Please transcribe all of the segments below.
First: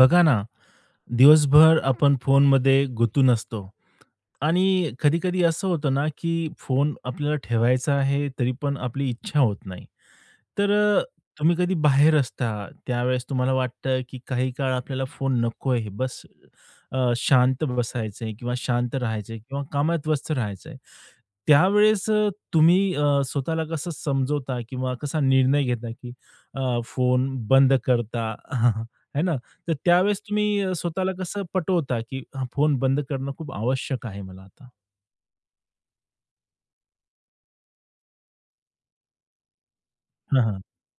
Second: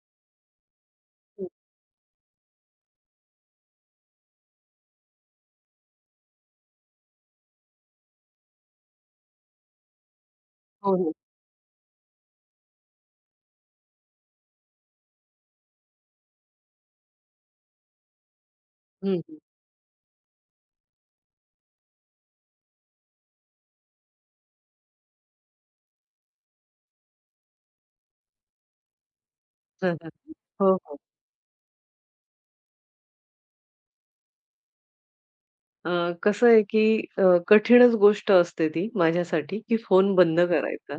बघा ना, हो, दिवसभर आपण फोनमध्ये गुंतून असतो आणि कधी-कधी असं होतं ना, की फोन आपल्याला ठेवायचा आहे, तरी पण आपली इच्छा होत नाही. तर अ, हो. तुम्ही कधी बाहेर असता, त्यावेळेस तुम्हाला वाटतं, की काही काळ आपल्याला फोन नकोय. शांत बसायचंय किंवा शांत हं, राहायचंय हं. किंवा कामात व्यस्त राहायचंय. त्यावेळेस तुम्ही स्वतःला कसं समजवता किंवा कसा निर्णय घेता, की फोन बंद करता है ना? तर हं, त्यावेळेस हं. तुम्ही अ, हो, हो. स्वतःला कसं पटवता, की हा फोन बंद करणं खूप आवश्यक आहे मला आता? अ, कसं आहे की अ, कठीणच गोष्ट असते ती माझ्यासाठी की फोन बंद हां, हां. करायचा.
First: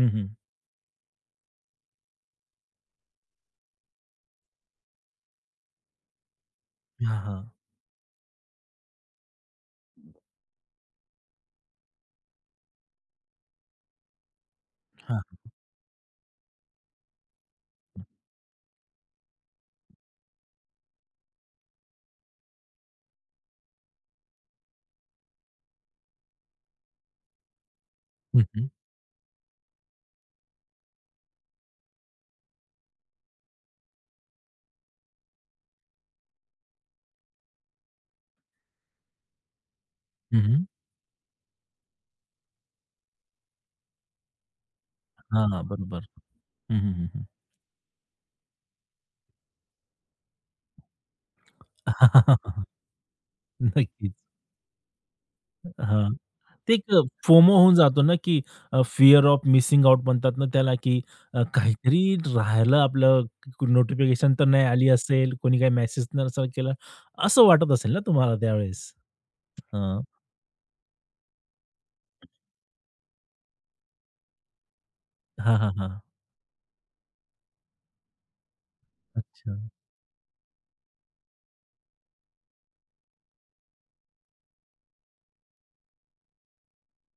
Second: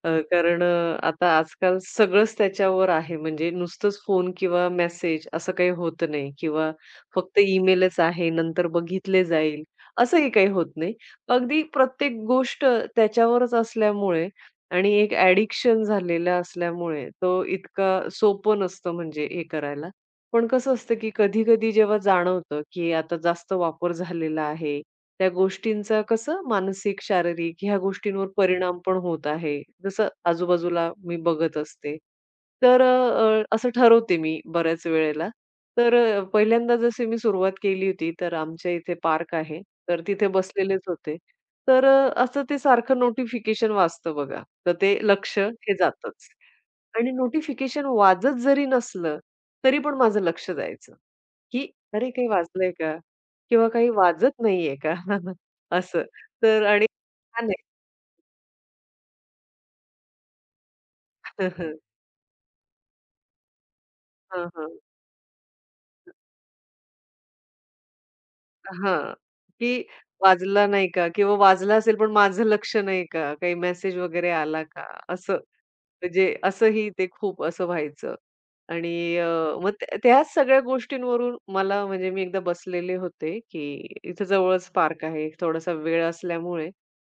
हं, हं. कारण आता आजकाल सगळंच त्याच्यावर आहे म्हणजे नुसतंच फोन किंवा मेसेज असं काही होत नाही किंवा हां, फक्त हां. ईमेलच आहे, नंतर बघितले जाईल, असंही काही होत नाही. अगदी प्रत्येक गोष्ट त्याच्यावरच असल्यामुळे आणि एक हां. ॲडिक्शन झालेलं असल्यामुळे तो इतका सोपं नसतं म्हणजे हे करायला. पण कसं असतं, की कधी-कधी जेव्हा जाणवतं, की आता जास्त वापर झालेला आहे. त्या गोष्टींचा कसं मानसिक, शारीरिक ह्या गोष्टींवर हं, हं. परिणाम पण होत आहे. जसं आजूबाजूला मी बघत असते. तर असं ठरवते मी बऱ्याच वेळेला. तर पहिल्यांदा जशी मी सुरुवात केली होती, तर आमच्या इथे पार्क आहे. तर तिथे हं, हं. बसलेलेच होते. तर असं ते सारखं नोटिफिकेशन वाजतं बघा. तर ते लक्ष हे बरोबर. जातंच हं, हं, आणि हं, नोटिफिकेशन वाजत जरी नसलं, तरी पण माझं लक्ष जायचं, की "अरे, काही वाजलंय का? किंवा काही नक्कीच. वाजत नाहीये का?" असं. हां. तर ते एक आणि छान फोमो आहे. होऊन जातो ना, की फिअर ऑफ मिसिंग आउट म्हणतात ना त्याला, की अ, हं, हं. काहीतरी राहिलं आपलं नोटिफिकेशन तर हां, नाही हां. आली असेल, कोणी काही मेसेज नसेल केला, असं वाटत असेल ना तुम्हाला त्यावेळेस? हां, की हां. वाजला नाही का? किंवा वाजला असेल पण माझं लक्ष नाही का? काही मेसेज वगैरे आला का? असं. हां, हां, हां. म्हणजे असंही ते खूप असं व्हायचं. आणि अच्छा. मग त्याच सगळ्या गोष्टींवरून मला म्हणजे मी एकदा बसलेले होते, की इथं जवळच पार्क आहे. थोडासा वेळ असल्यामुळे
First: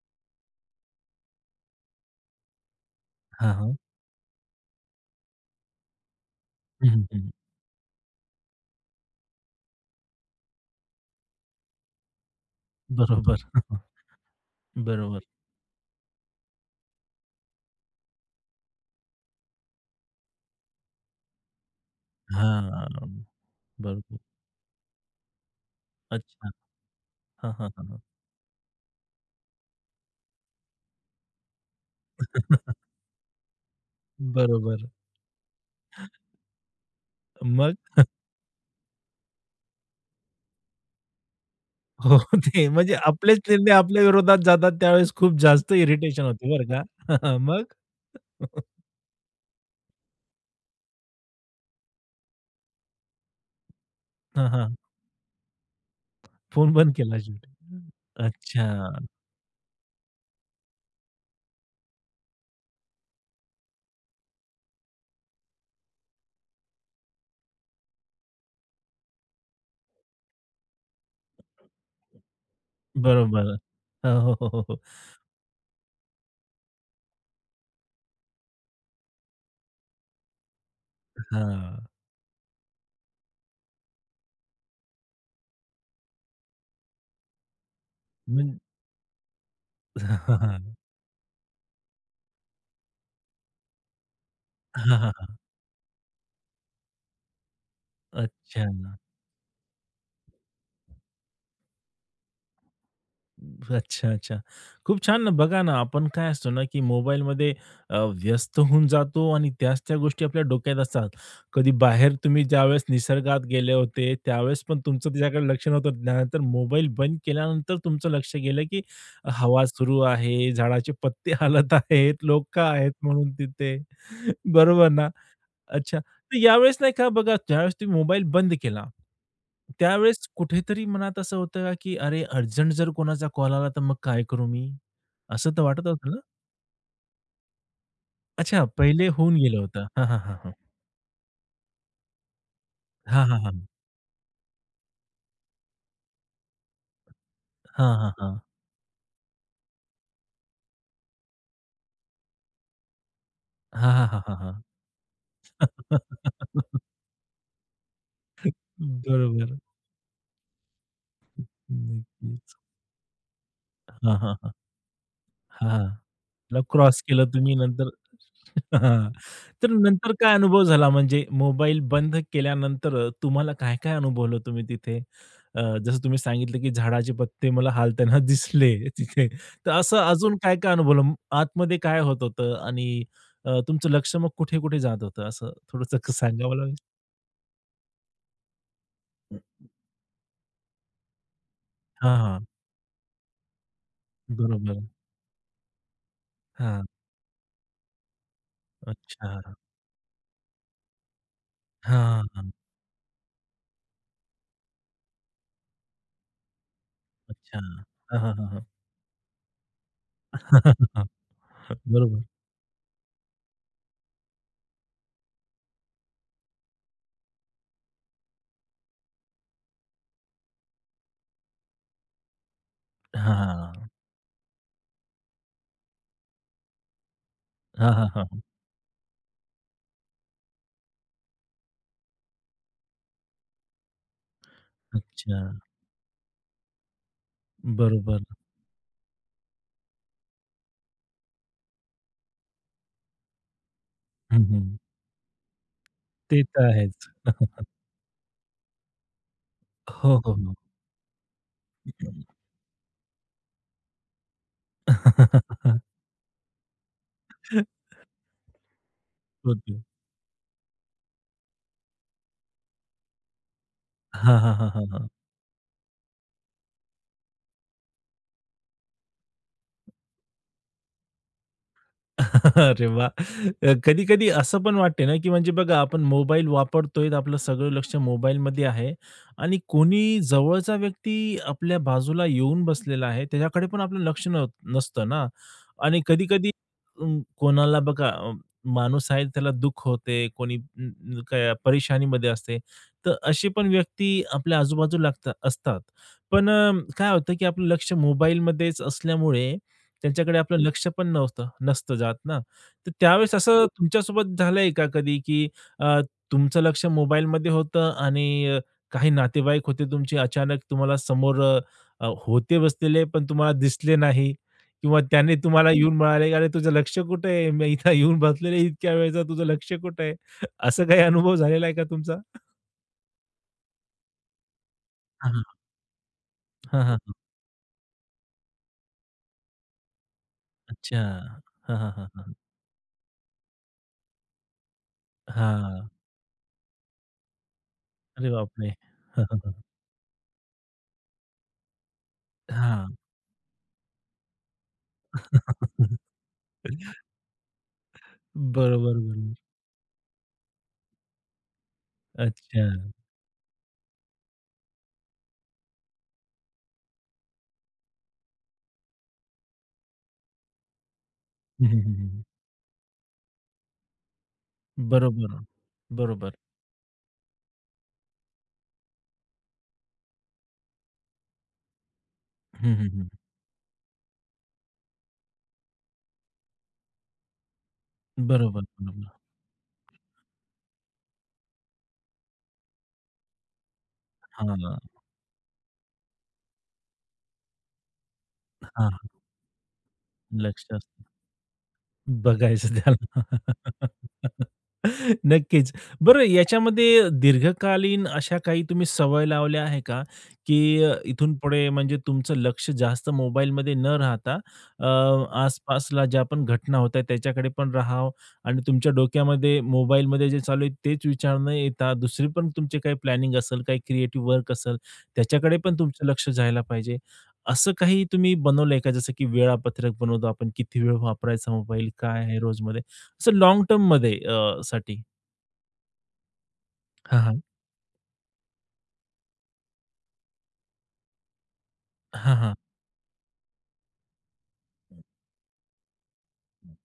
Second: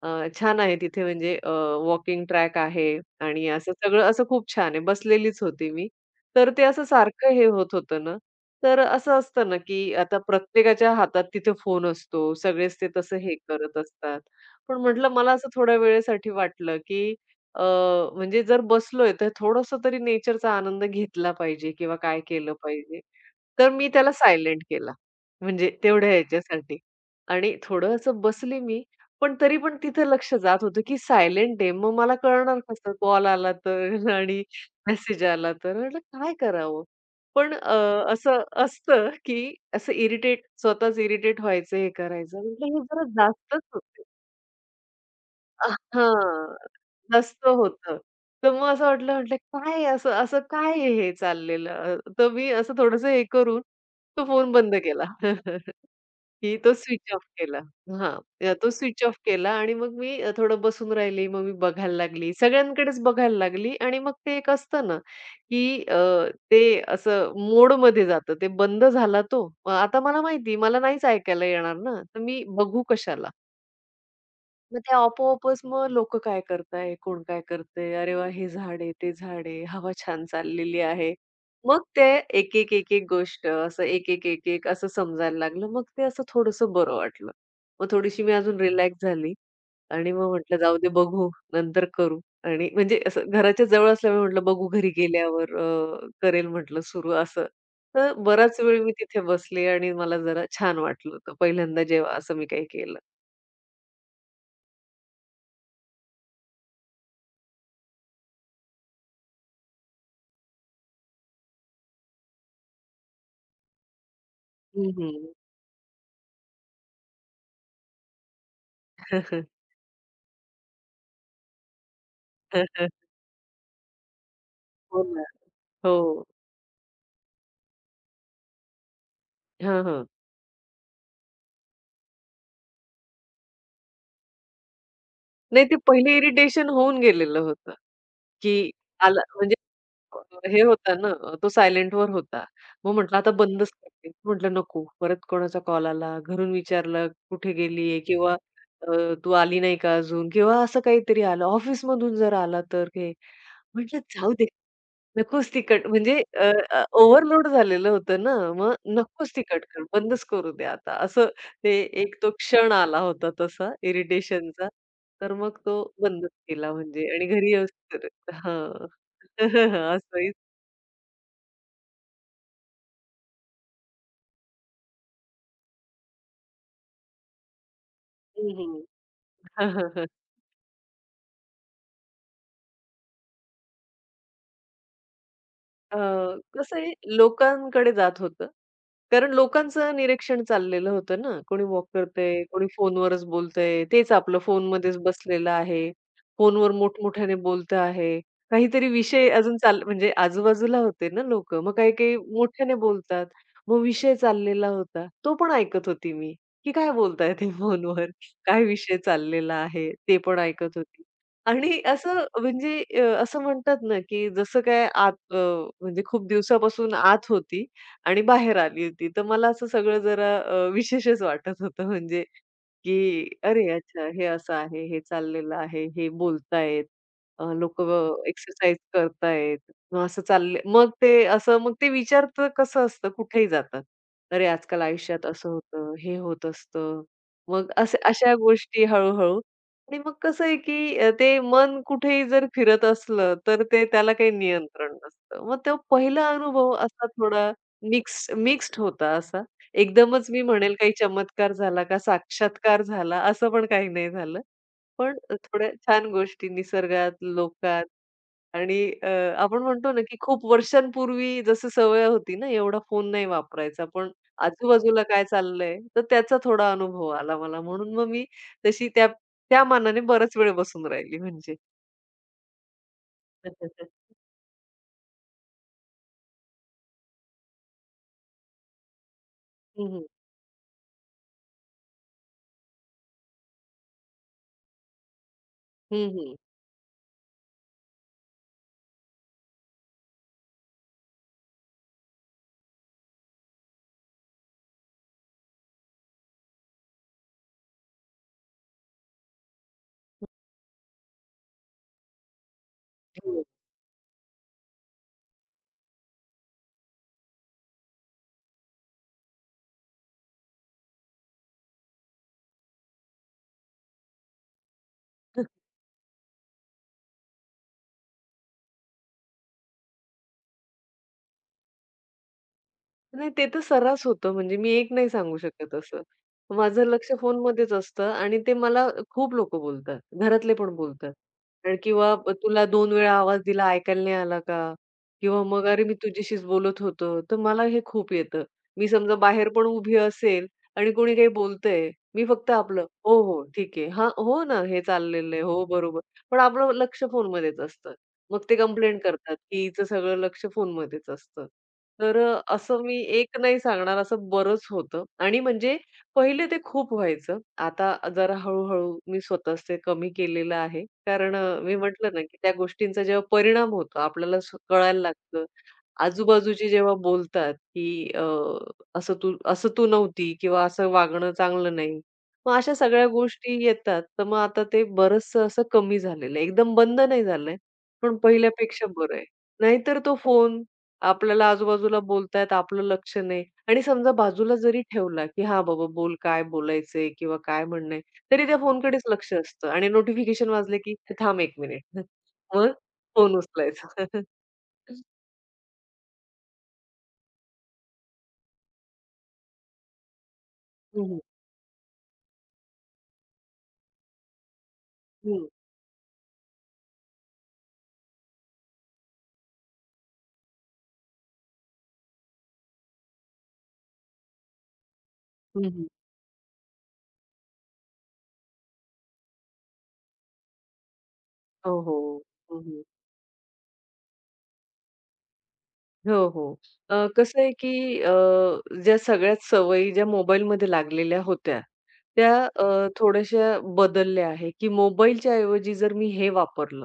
अ, छान आहे तिथे म्हणजे वॉकिंग ट्रॅक आहे आणि हां, असं हां. सगळं असं खूप छान आहे. बसलेलीच होती मी. तर ते असं हं, हं, हं. सारखं हे होत होतं ना, तर असं असतं ना, की आता प्रत्येकाच्या हातात तिथे फोन असतो. सगळेच ते तसं हे बरोबर. करत असतात. पण म्हटलं बरोबर. मला असं थोड्या वेळेसाठी वाटलं, की अ, म्हणजे जर बसलोय तर थोडंसं तरी नेचरचा आनंद घेतला पाहिजे किंवा काय केलं पाहिजे. हां. तर मी त्याला बरोबर. सायलेंट केला. म्हणजे तेवढ्या अच्छा. ह्याच्यासाठी हां, आणि हां, थोडं हां. असं बसली मी, पण तरी पण तिथं लक्ष जात होतं, की सायलेंट आहे. मग मला कळणार कसं कॉल आला तर आणि बरोबर. मेसेज आला तर. म्हटलं काय करावं? पण मग? असं असतं, की असं इरिटेट स्वतःच इरिटेट व्हायचं, हे हो, करायचं. ते म्हटलं हे म्हणजे जरा आपलेच जास्तच निर्णय आपल्या होतंय. विरोधात जातात त्यावेळेस खूप अ, जास्त इरिटेशन हां, होते बरं का. नसतं मग? होतं. तर मग असं वाटलं, म्हटलं काय असं असं काय आहे हे चाललेलं? तर मी असं थोडंसं हे करून तो हां, फोन हां. बंद केला. की फोन तो बंद स्विच केला ऑफ शेवटी. केला. हां, अच्छा. तो स्विच ऑफ केला आणि मग मी थोडं बसून राहिली. मग मी बघायला लागली. सगळ्यांकडेच बघायला लागली आणि मग ते एक असतं ना, की ते असं मोडमध्ये जातं. ते बंद झाला तो. मग आता मला माहिती, मला नाहीच ऐकायला येणार ना, तर मी बघू कशाला? बरोबर. हो, हो, हो, हो. मग ते आपोआपच मग लोकं काय करताय, कोण काय करतंय, अरे वाह! हे झाड आहे, ते झाड आहे, हवा छान चाललेली आहे. मग हां. ते एक-एक, एक-एक गोष्ट असं एक-एक, एक-एक असं समजायला लागलं. मग ते असं थोडंसं बरं वाटलं. मग थोडीशी मी म्हण अजून रिलॅक्स झाली आणि हां, मग हां, म्हटलं हां. जाऊ दे बघू नंतर करू आणि म्हणजे असं घराच्या जवळ असल्यामुळे म्हटलं बघू घरी गेल्यावर करेल म्हटलं सुरू असं. तर बराच अच्छा. वेळ मी तिथे बसले आणि मला जरा छान वाटलं होतं पहिल्यांदा जेव्हा असं मी काही केलं. अच्छा, अच्छा. खूप छान ना, बघा ना, आपण काय असतो ना, की मोबाईलमध्ये अ, व्यस्त होऊन जातो आणि त्याच त्या गोष्टी आपल्या डोक्यात असतात. कधी बाहेर तुम्ही ज्यावेळेस निसर्गात गेले होते, त्यावेळेस पण तुमचं हं, त्याच्याकडे लक्ष नव्हतं. त्यानंतर मोबाईल बंद केल्यानंतर तुमचं लक्ष गेलं, की हवा सुरू आहे, झाडाचे पत्ते हलत आहेत, लोकं हं, हं. आहेत म्हणून तिथे. बरोबर हो ना? ना. हो. अच्छा. तर यावेळेस नाही का बघा, ज्यावेळेस तुम्ही मोबाईल बंद केला, हां, हां. त्यावेळेस कुठेतरी मनात असं होतं का, की "अरे, अर्जंट जर कोणाचा कॉल आला, तर मग काय करू मी?" असं तर नाही, ते वाटत होतं पहिले ना? इरिटेशन होऊन गेलेलं होतं, की अच्छा, पहिले आला होऊन म्हणजे गेलं होतं. हां, अ, हां, हे होता ना, तो सायलेंटवर होता. मग म्हटलं हां, आता हां. बंदच करते. म्हटलं नको, परत कोणाचा कॉल आला, घरून विचारलं कुठे गेली हां, आहे हां, किंवा हां. तू आली नाही का अजून किंवा असं काहीतरी आलं, ऑफिसमधून जर आला तर हे. हां, म्हटलं हां, हां. हां, जाऊ हां, दे हां, हां, नकोच तिखट म्हणजे ओव्हरलोड झालेलं होतं ना, मग नकोच बरोबर. तिखट कर, बंदच करू दे आता. असं ते एक तो नक्कीच. क्षण आला होता तसा हां, हां, हां. इरिटेशनचा. तर मग तो हां. बंदच ला केला क्रॉस म्हणजे केलं आणि घरी तुम्ही येऊस नंतर तर हां. हां. तर नंतर असंही काय अनुभव झाला? म्हणजे मोबाईल बंद केल्यानंतर तुम्हाला काय-काय अनुभवलं तुम्ही तिथे? जसं तुम्ही सांगितलं, की झाडाचे पत्ते मला हालताना हं, दिसले हं. तिथे. तर असं अजून काय-काय अनुभवलं? आतमध्ये काय होत होतं आणि तुमचं लक्ष मग कुठे-कुठे जात होतं? असं अ, थोडंसं सांगा मला? कसं आहे लोकांकडे जात होतं. कारण लोकांचं निरीक्षण चाललेलं होतं ना. कोणी वॉक हां, करतंय, हां. कोणी फोनवरच बोलतंय. तेच आपलं बरोबर. फोनमध्येच बसलेलं आहे. फोनवर हां. मोठमोठ्याने बोलतं आहे. काहीतरी विषय अच्छा. अजून चाल म्हणजे आजूबाजूला होते ना लोकं. मग काही-काही हां, हां. मोठ्याने बोलतात. मग विषय चाललेला होता. तो पण ऐकत होती मी, की काय बोलताय ते अच्छा. फोनवर? हां, हां, हां, हां. काय विषय चाललेला आहे? ते पण ऐकत होती. आणि असं बरोबर. म्हणजे असं म्हणतात ना, की जसं काय आत म्हणजे खूप दिवसापासून आत होती आणि बाहेर आली होती. तर मला असं सगळं जरा विशेषच वाटत होतं म्हणजे, की "अरे हां. अच्छा हे असं आहे, हे चाललेलं आहे, हे बोलतायत, हां, हां, लोकं हां. एक्सरसाइज करतायत." मग असं चालले मग ते असं मग ते विचार तर कसं असतं कुठेही जातात. "अरे आजकाल आयुष्यात अच्छा. असं होतं, हे होत असतं." मग असे बरोबर. अशा गोष्टी हळू आणि मग कसं आहे, की ते मन कुठेही जर फिरत असलं, तर ते त्याला काही हं, हं. नियंत्रण नसतं. मग तो पहिला ते तर अनुभव असा आहेच. थोडा मिक्स्ड होता असा. हो, एकदमच हो, मी हो. म्हणेल काही चमत्कार झाला का साक्षात्कार झाला, असं पण काही नाही झालं. पण थोड्या छान गोष्टी निसर्गात, लोकात आणि अ, आपण होतं. म्हणतो ना, की खूप वर्षांपूर्वी जसं सवय होती ना, एवढा फोन नाही वापरायचा, पण हां, हां, हां, हां, आजूबाजूला हां. काय चाललंय, तर त्याचा थोडा अनुभव आला मला. म्हणून मग मी तशी त्या त्या मानाने बराच वेळ बसून राहिली म्हणजे. अरे वाह! कधी-कधी असं पण वाटते ना, की म्हणजे बघा आपण मोबाईल वापरतोय, आपलं सगळं लक्ष मोबाईलमध्ये आहे आणि हं, कोणी हं. जवळचा व्यक्ती आपल्या बाजूला येऊन बसलेला आहे, त्याच्याकडे पण आपलं लक्ष नसतं ना आणि हं, हं. कधी-कधी कोणाला बघा माणूस आहे त्याला दुःख होते, कोणी अं, अं, काय परेशानीमध्ये असते. तर अशी पण व्यक्ती आपल्या आजूबाजूला लागतात असतात. पण काय होतं, की आपलं लक्ष मोबाईलमध्येच असल्यामुळे त्याच्याकडे आपलं लक्ष पण नसतं जात ना. तर त्यावेळेस हो. असं हो. तुमच्यासोबत झालंय का कधी, की अ, तुमचं लक्ष मोबाईलमध्ये होतं आणि काही नातेवाईक होते तुमचे अचानक तुम्हाला समोर अ, अ, होते बसलेले पण तुम्हाला दिसले नाही किंवा त्यांनी तुम्हाला येऊन म्हणाले, "अरे तुझं लक्ष कुठे आहे? मी इथं येऊन बसलेले इतक्या वेळेचं तुझं लक्ष कुठे आहे?" असा काही अनुभव झालेला आहे का तुमचा? नाही, ते तर सर्रास होतं. म्हणजे मी एक नाही हां, सांगू हां. शकत असं. हां, माझं हां, लक्ष हां. फोनमध्येच असतं आणि ते मला खूप लोकं बोलतात. घरातले पण अच्छा. बोलतात. आणि हां, हां, हां, किंवा हां. "तुला 2 वेळा आवाज दिला, ऐकायला नाही आला का?" किंवा मग "अरे, हां. मी तुझ्याशीच बोलत होतो." तर मला हे खूप अरे येतं. बापरे! मी समजा हां, हां, बाहेर हां. पण उभी असेल आणि कोणी काही बोलतंय, मी फक्त आपलं "हो, हो, ठीक आहे. हां, हो ना, हे चाललेलं आहे. हो, हां. बरोबर." पण आपलं लक्ष फोनमध्येच असतं. मग ते बरोबर, कंप्लेंट करतात, बरोबर. की हिचं सगळं लक्ष फोनमध्येच असतं. तर असं अच्छा. मी एक नाही सांगणार, असं बरंच होतं आणि म्हणजे पहिले ते खूप व्हायचं. आता जरा हळू-हळू मी स्वतःच ते कमी केलेलं आहे. कारण हं, मी हं, हं, म्हटलं ना, हं. की त्या गोष्टींचा जेव्हा परिणाम होतो, आपल्याला स कळायला बरोबर, लागतं. बरोबर. आजूबाजूचे जेव्हा बोलतात, की "असं तू असं तू नव्हती" किंवा "असं वागणं चांगलं नाही." मग हं, अशा हं, सगळ्या हं. गोष्टी येतात. तर मग आता ते बरचसं असं कमी झालेलं आहे. एकदम बंद नाही झालंय, पण बरोबर, पहिल्यापेक्षा बरोबर. बरं आहे. नाहीतर तो फोन आपल्याला आजूबाजूला बोलतायत, आपलं लक्ष नाही आणि समजा हां, बाजूला हां, जरी ठेवला, की "हां बाबा बोल, काय बोलायचंय किंवा काय म्हणणं आहे?" तरी त्या फोनकडेच लक्ष असतं आणि नोटिफिकेशन लक्ष वाजले, की असतं. "थांब 1 मिनिट." मग बघायचं फोन त्याला. उचलायचा. नक्कीच. बरं याच्यामध्ये दीर्घकालीन अशा काही तुम्ही सवय लावल्या आहे का? की हं, हं. इथून पुढे म्हणजे तुमचं लक्ष जास्त मोबाईलमध्ये न राहता अ, हं. आसपासला ज्या पण घटना होत आहेत त्याच्याकडे पण राहावं आणि तुमच्या डोक्यामध्ये मोबाईलमध्ये जे चालू आहे तेच विचार न येता दुसरी पण तुमची काही प्लॅनिंग असेल, काही क्रिएटिव्ह वर्क असेल त्याच्याकडे पण तुमचं लक्ष जायला पाहिजे. असं काही तुम्ही बनवलंय का? जसं की वेळापत्रक बनवतो आपण, किती वेळ वापरायचा हो, मोबाईल, हो. काय आहे रोजमध्ये? हं, असं लाँग टर्ममध्ये साठी? हो, हो. हां, हां. कसं आहे, की ज्या सगळ्याच सवयी ज्या मोबाईलमध्ये लागलेल्या होत्या, त्या हां, हां. थोड्याशा बदलल्या आहे, की मोबाईलच्या ऐवजी जर मी हे वापरलं,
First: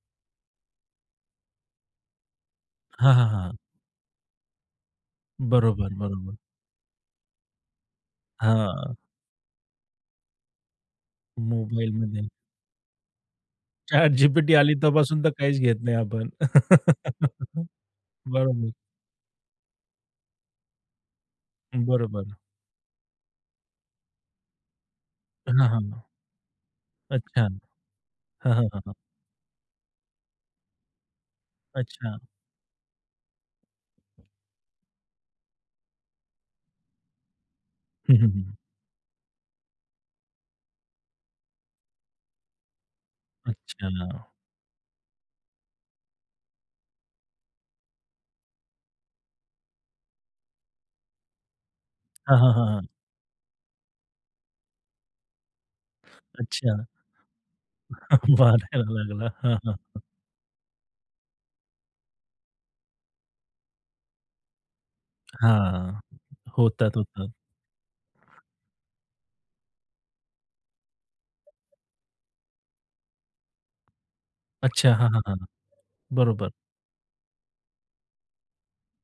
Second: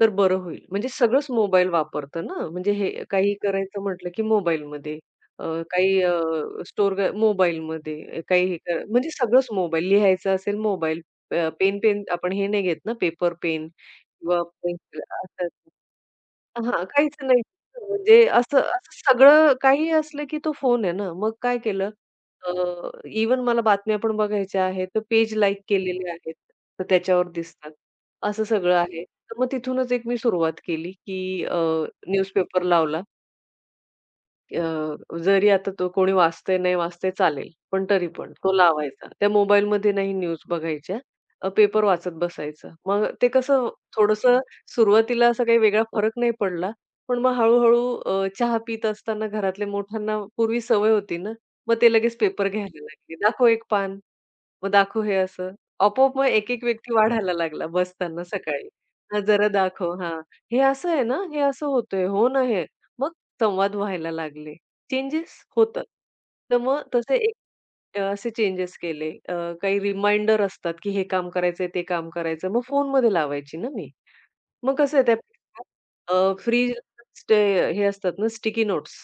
तर बरं होईल. म्हणजे सगळंच मोबाईल वापरतं ना, म्हणजे हे हां, हां, काही हां. करायचं म्हटलं, की मोबाईलमध्ये. अ, बरोबर, काही बरोबर. स्टोअर क मोबाईलमध्ये काही हे कर हां, म्हणजे सगळंच मोबाईल. लिहायचं असेल मोबाईल. पेन पेन मोबाईलमध्ये. आपण हे नाही घेत ना, पेपर पेन किंवा ChatGPT आली पेन्सिल तेव्हापासून तर असं. काहीच घेत नाही आपण. हां, काहीच नाही. म्हणजे असं बरोबर, असं सगळं काहीही असलं की तो फोन आहे ना. मग काय केलं बरोबर. अ, इव्हन मला बातम्या पण बघायच्या आहेत, तर पेज लाइक हां, हां. केलेले आहेत. तर त्याच्यावर अच्छा. दिसतात. असं हां, हां, सगळं हां, हां. आहे. तर मग तिथूनच एक मी सुरुवात केली की अ, अच्छा. न्यूजपेपर लावला अ, जरी आता तो कोणी वाचतंय, नाही वाचतंय चालेल, पण तरी हं, हं, पण हं. तो लावायचा. त्या मोबाईलमध्ये नाही न्यूज बघायच्या. पेपर वाचत बसायचं. मग ते कसं अच्छा. थोडंसं सुरुवातीला असा काही वेगळा फरक नाही पडला. पण मग हळू-हळू चहा पीत असताना घरातल्या मोठ्यांना पूर्वी सवय होती ना, मग ते लगेच हां, पेपर हां, हां, घ्यायला हां. लागले. दाखव एक पान, मग दाखव हे असं. आपोआप मग एक-एक अच्छा. व्यक्ती वाढायला लागला बसताना सकाळी. मारायला हां, लागला. जरा हां, हां. दाखव. हां, हे असं आहे ना? हे असं होतंय. हो ना, हे. मग संवाद व्हायला लागले. चेंजेस होतात. हां. तर मग होतात, तसे होतात. एक असे चेंजेस केले. काही रिमाइंडर असतात, की हे काम करायचंय, ते काम करायचं. मग फोनमध्ये लावायची ना मी. मग अच्छा. कसं आहे हां, हां, हां. त्यापेक्षा बरोबर. फ्री स्टे हे असतात ना स्टिकी नोट्स,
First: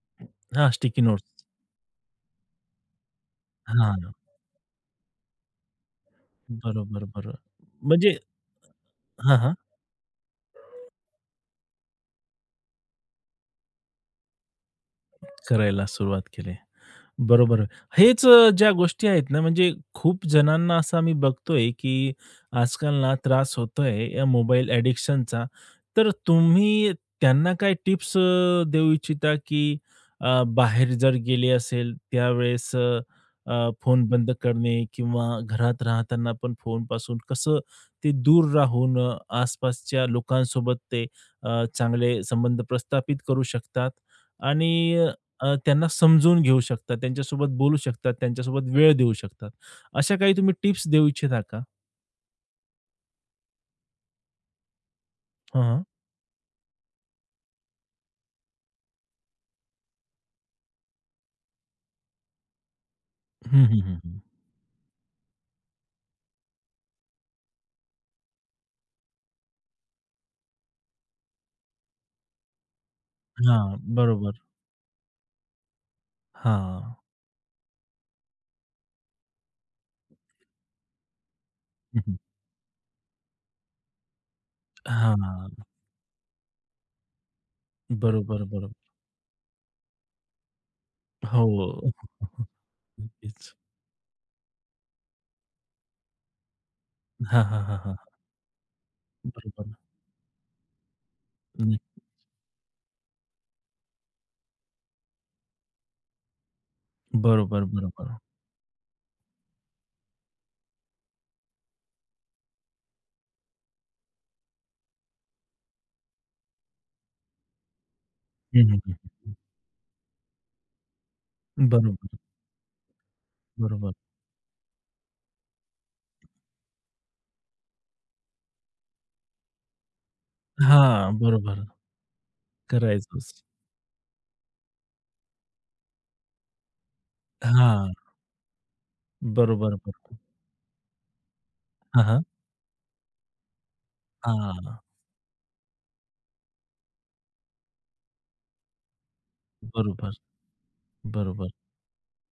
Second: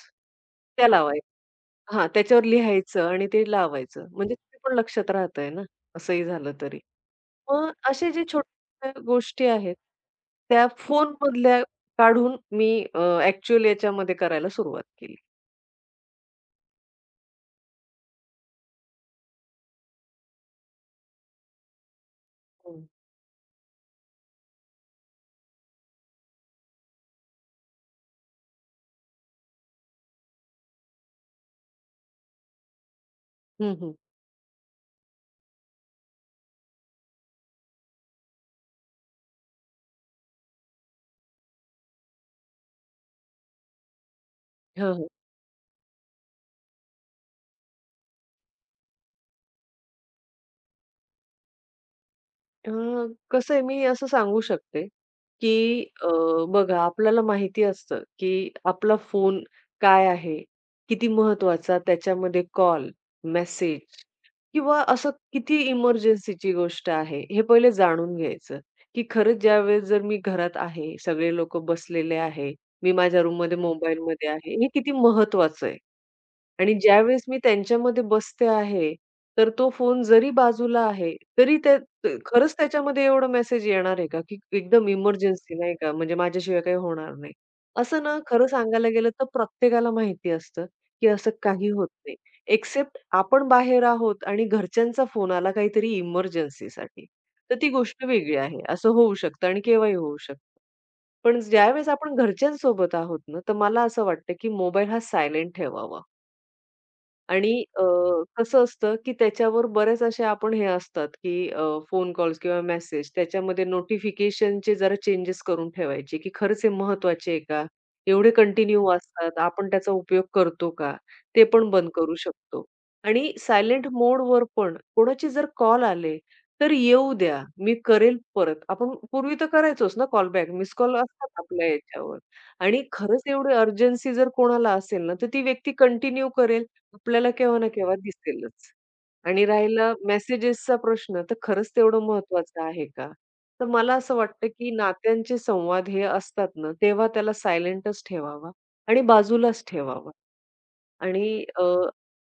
हां, त्या स्टिकी नोट्स. लावायच्या. हां, त्याच्यावर लिहायचं आणि ते लावायचं. हां. म्हणजे ते पण लक्षात राहतंय ना, असंही झालं तरी. बरोबर, बरोबर. मग असे म्हणजे जे छोट्या हां, गोष्टी हां. आहेत, त्या फोनमधल्या काढून मी याच्यामध्ये करायला सुरुवात केली. करायला सुरुवात केली. बरोबर. हेच ज्या गोष्टी आहेत ना, म्हणजे खूप जणांना असं आम्ही बघतोय, की हं, आजकाल ना त्रास होतोय या मोबाईल ॲडिक्शनचा. तर तुम्ही त्यांना काय टिप्स देऊ इच्छिता, की बाहेर जर गेले असेल त्यावेळेस अ, अ, हं, हं. फोन बंद करणे किंवा घरात राहताना पण फोनपासून कसं ते दूर राहून आसपासच्या लोकांसोबत ते चांगले संबंध प्रस्थापित करू शकतात? हां, आणि हां. त्यांना समजून घेऊ शकतात, त्यांच्यासोबत बोलू शकतात, त्यांच्यासोबत वेळ देऊ शकतात. अशा काही तुम्ही टिप्स देऊ इच्छिता का? अ, कसं आहे मी असं सांगू शकते, की हां, हां. बघा आपल्याला माहिती असतं, की आपला फोन काय आहे? किती महत्त्वाचा? त्याच्यामध्ये कॉल, हं, हं, मेसेज हं, हं. किंवा असं किती इमर्जन्सीची गोष्ट आहे? हे पहिले जाणून घ्यायचं, की खरंच ज्यावेळेस जर मी घरात आहे, सगळे लोकं बसलेले आहे, मी माझ्या रूममध्ये हां, मोबाईलमध्ये बरोबर. आहे, हे किती महत्त्वाचं आहे? आणि हां. ज्यावेळेस मी त्यांच्यामध्ये बसते आहे, तर तो फोन जरी बाजूला आहे, तरी त्या हं, हं. खरंच त्याच्यामध्ये एवढा मेसेज येणार आहे का, की एकदम इमर्जन्सी हां. नाही का, म्हणजे माझ्याशिवाय काही होणार नाही. असं ना बरोबर, खरं बरोबर. सांगायला गेलं तर प्रत्येकाला माहिती असतं, की असं हो. काही होत नाही. एक्सेप्ट आपण नक्कीच. बाहेर आहोत आणि घरच्यांचा फोन आला काहीतरी इमर्जन्सीसाठी. हां, तर हां, ती हां, हां. गोष्ट वेगळी आहे. असं होऊ शकतं आणि बरोबर. केव्हाही होऊ शकतं. पण न ज्यावेळेस आपण घरच्यांसोबत आहोत ना, तर मला असं वाटतं, की मोबाईल हा सायलेंट ठेवावा. आणि बरोबर, बरोबर. कसं असतं, की त्याच्यावर बरेच असे आपण हे असतात, की फोन कॉल्स किंवा मेसेज त्याच्यामध्ये नोटिफिकेशनचे जरा चेंजेस करून ठेवायचे, की खरंच हे महत्त्वाचे आहे का? एवढे हं, हं, कंटिन्यू हं. वाजतात, आपण त्याचा उपयोग करतो का? ते पण बंद करू बरोबर, शकतो. आणि सायलेंट बरोबर. मोडवर पण कोणाचे जर कॉल आले, तर येऊ द्या, मी करेल परत. आपण पूर्वी तर करायचोच ना कॉल बॅक, मिस कॉल हां, असतात बरोबर. आपल्या याच्यावर. आणि खरंच करायचंच. एवढी अर्जन्सी जर कोणाला असेल ना, तर ती व्यक्ती कंटिन्यू करेल आपल्याला केव्हा ना हां. केव्हा दिसेलच. आणि बरोबर, राहिला बरोबर. मेसेजेसचा प्रश्न, तर खरंच हां, तेवढं हां. महत्त्वाचं आहे का? तर मला असं वाटतं, की हां. नात्यांचे संवाद हे असतात ना, तेव्हा त्याला सायलेंटच ठेवावा आणि बाजूलाच बरोबर, ठेवावा. आणि बरोबर.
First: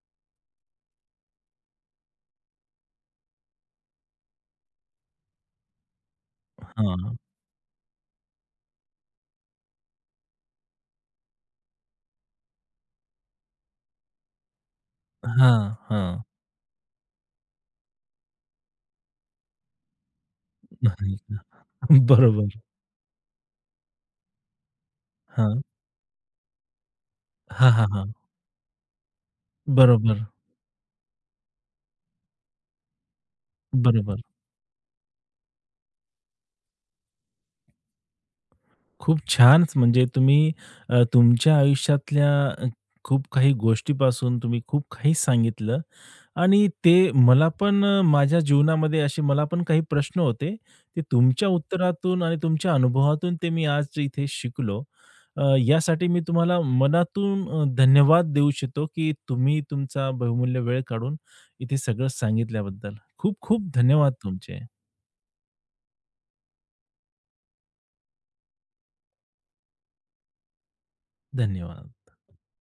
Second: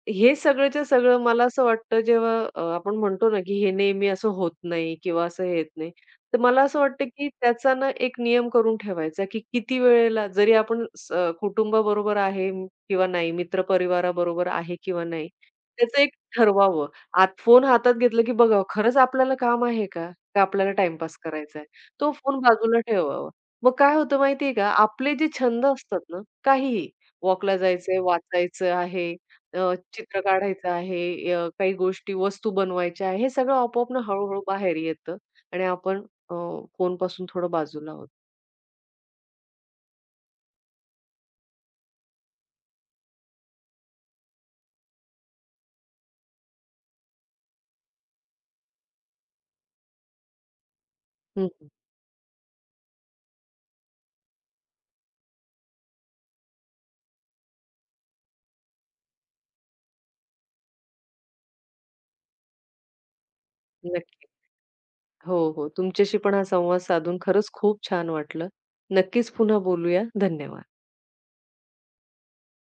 हे सगळंच्या सगळं मला असं वाटतं जेव्हा आपण म्हणतो ना, की हे नेहमी असं होत नाही किंवा असं हे येत नाही. तर मला असं वाटतं, हां. की त्याचा ना एक नियम करून ठेवायचा, की किती वेळेला जरी आपण स कुटुंबाबरोबर आहे किंवा नाही, मित्रपरिवाराबरोबर आहे किंवा नाही, हां, त्याचं एक हां. ठरवावं. आत फोन हातात घेतलं, की बघावं खरंच आपल्याला काम आहे का? का आपल्याला नाही टाईमपास करायचा आहे? का. तो फोन बरोबर. बाजूला ठेवावा. मग काय होतं माहिती का? आपले जे हां. छंद असतात ना, काहीही वॉकला हां, हां, जायचंय, हां. वाचायचं आहे, चित्र बरोबर, काढायचं आहे, काही गोष्टी, वस्तू बनवायच्या आहे. हे सगळं आपोआप ना बरोबर. हळू-हळू बाहेर येतं आणि आपण अ, फोनपासून थोडं बाजूला आहोत. खूप छानच म्हणजे तुम्ही तुमच्या आयुष्यातल्या अ, खूप काही गोष्टीपासून तुम्ही खूप काही सांगितलं आणि ते मला पण माझ्या जीवनामध्ये असे मला पण काही प्रश्न होते. ते हं, तुमच्या हं. उत्तरातून आणि तुमच्या अनुभवातून ते मी आज इथे शिकलो. यासाठी मी तुम्हाला मनातून धन्यवाद देऊ इच्छितो, की तुम्ही तुमचा बहुमूल्य वेळ काढून इथे सगळं सांगितल्याबद्दल. खूप खूप धन्यवाद नक्की. तुमचे. हो, हो. तुमच्याशी पण हा संवाद साधून खरंच खूप छान वाटलं. नक्कीच पुन्हा बोलूया. धन्यवाद. धन्यवाद.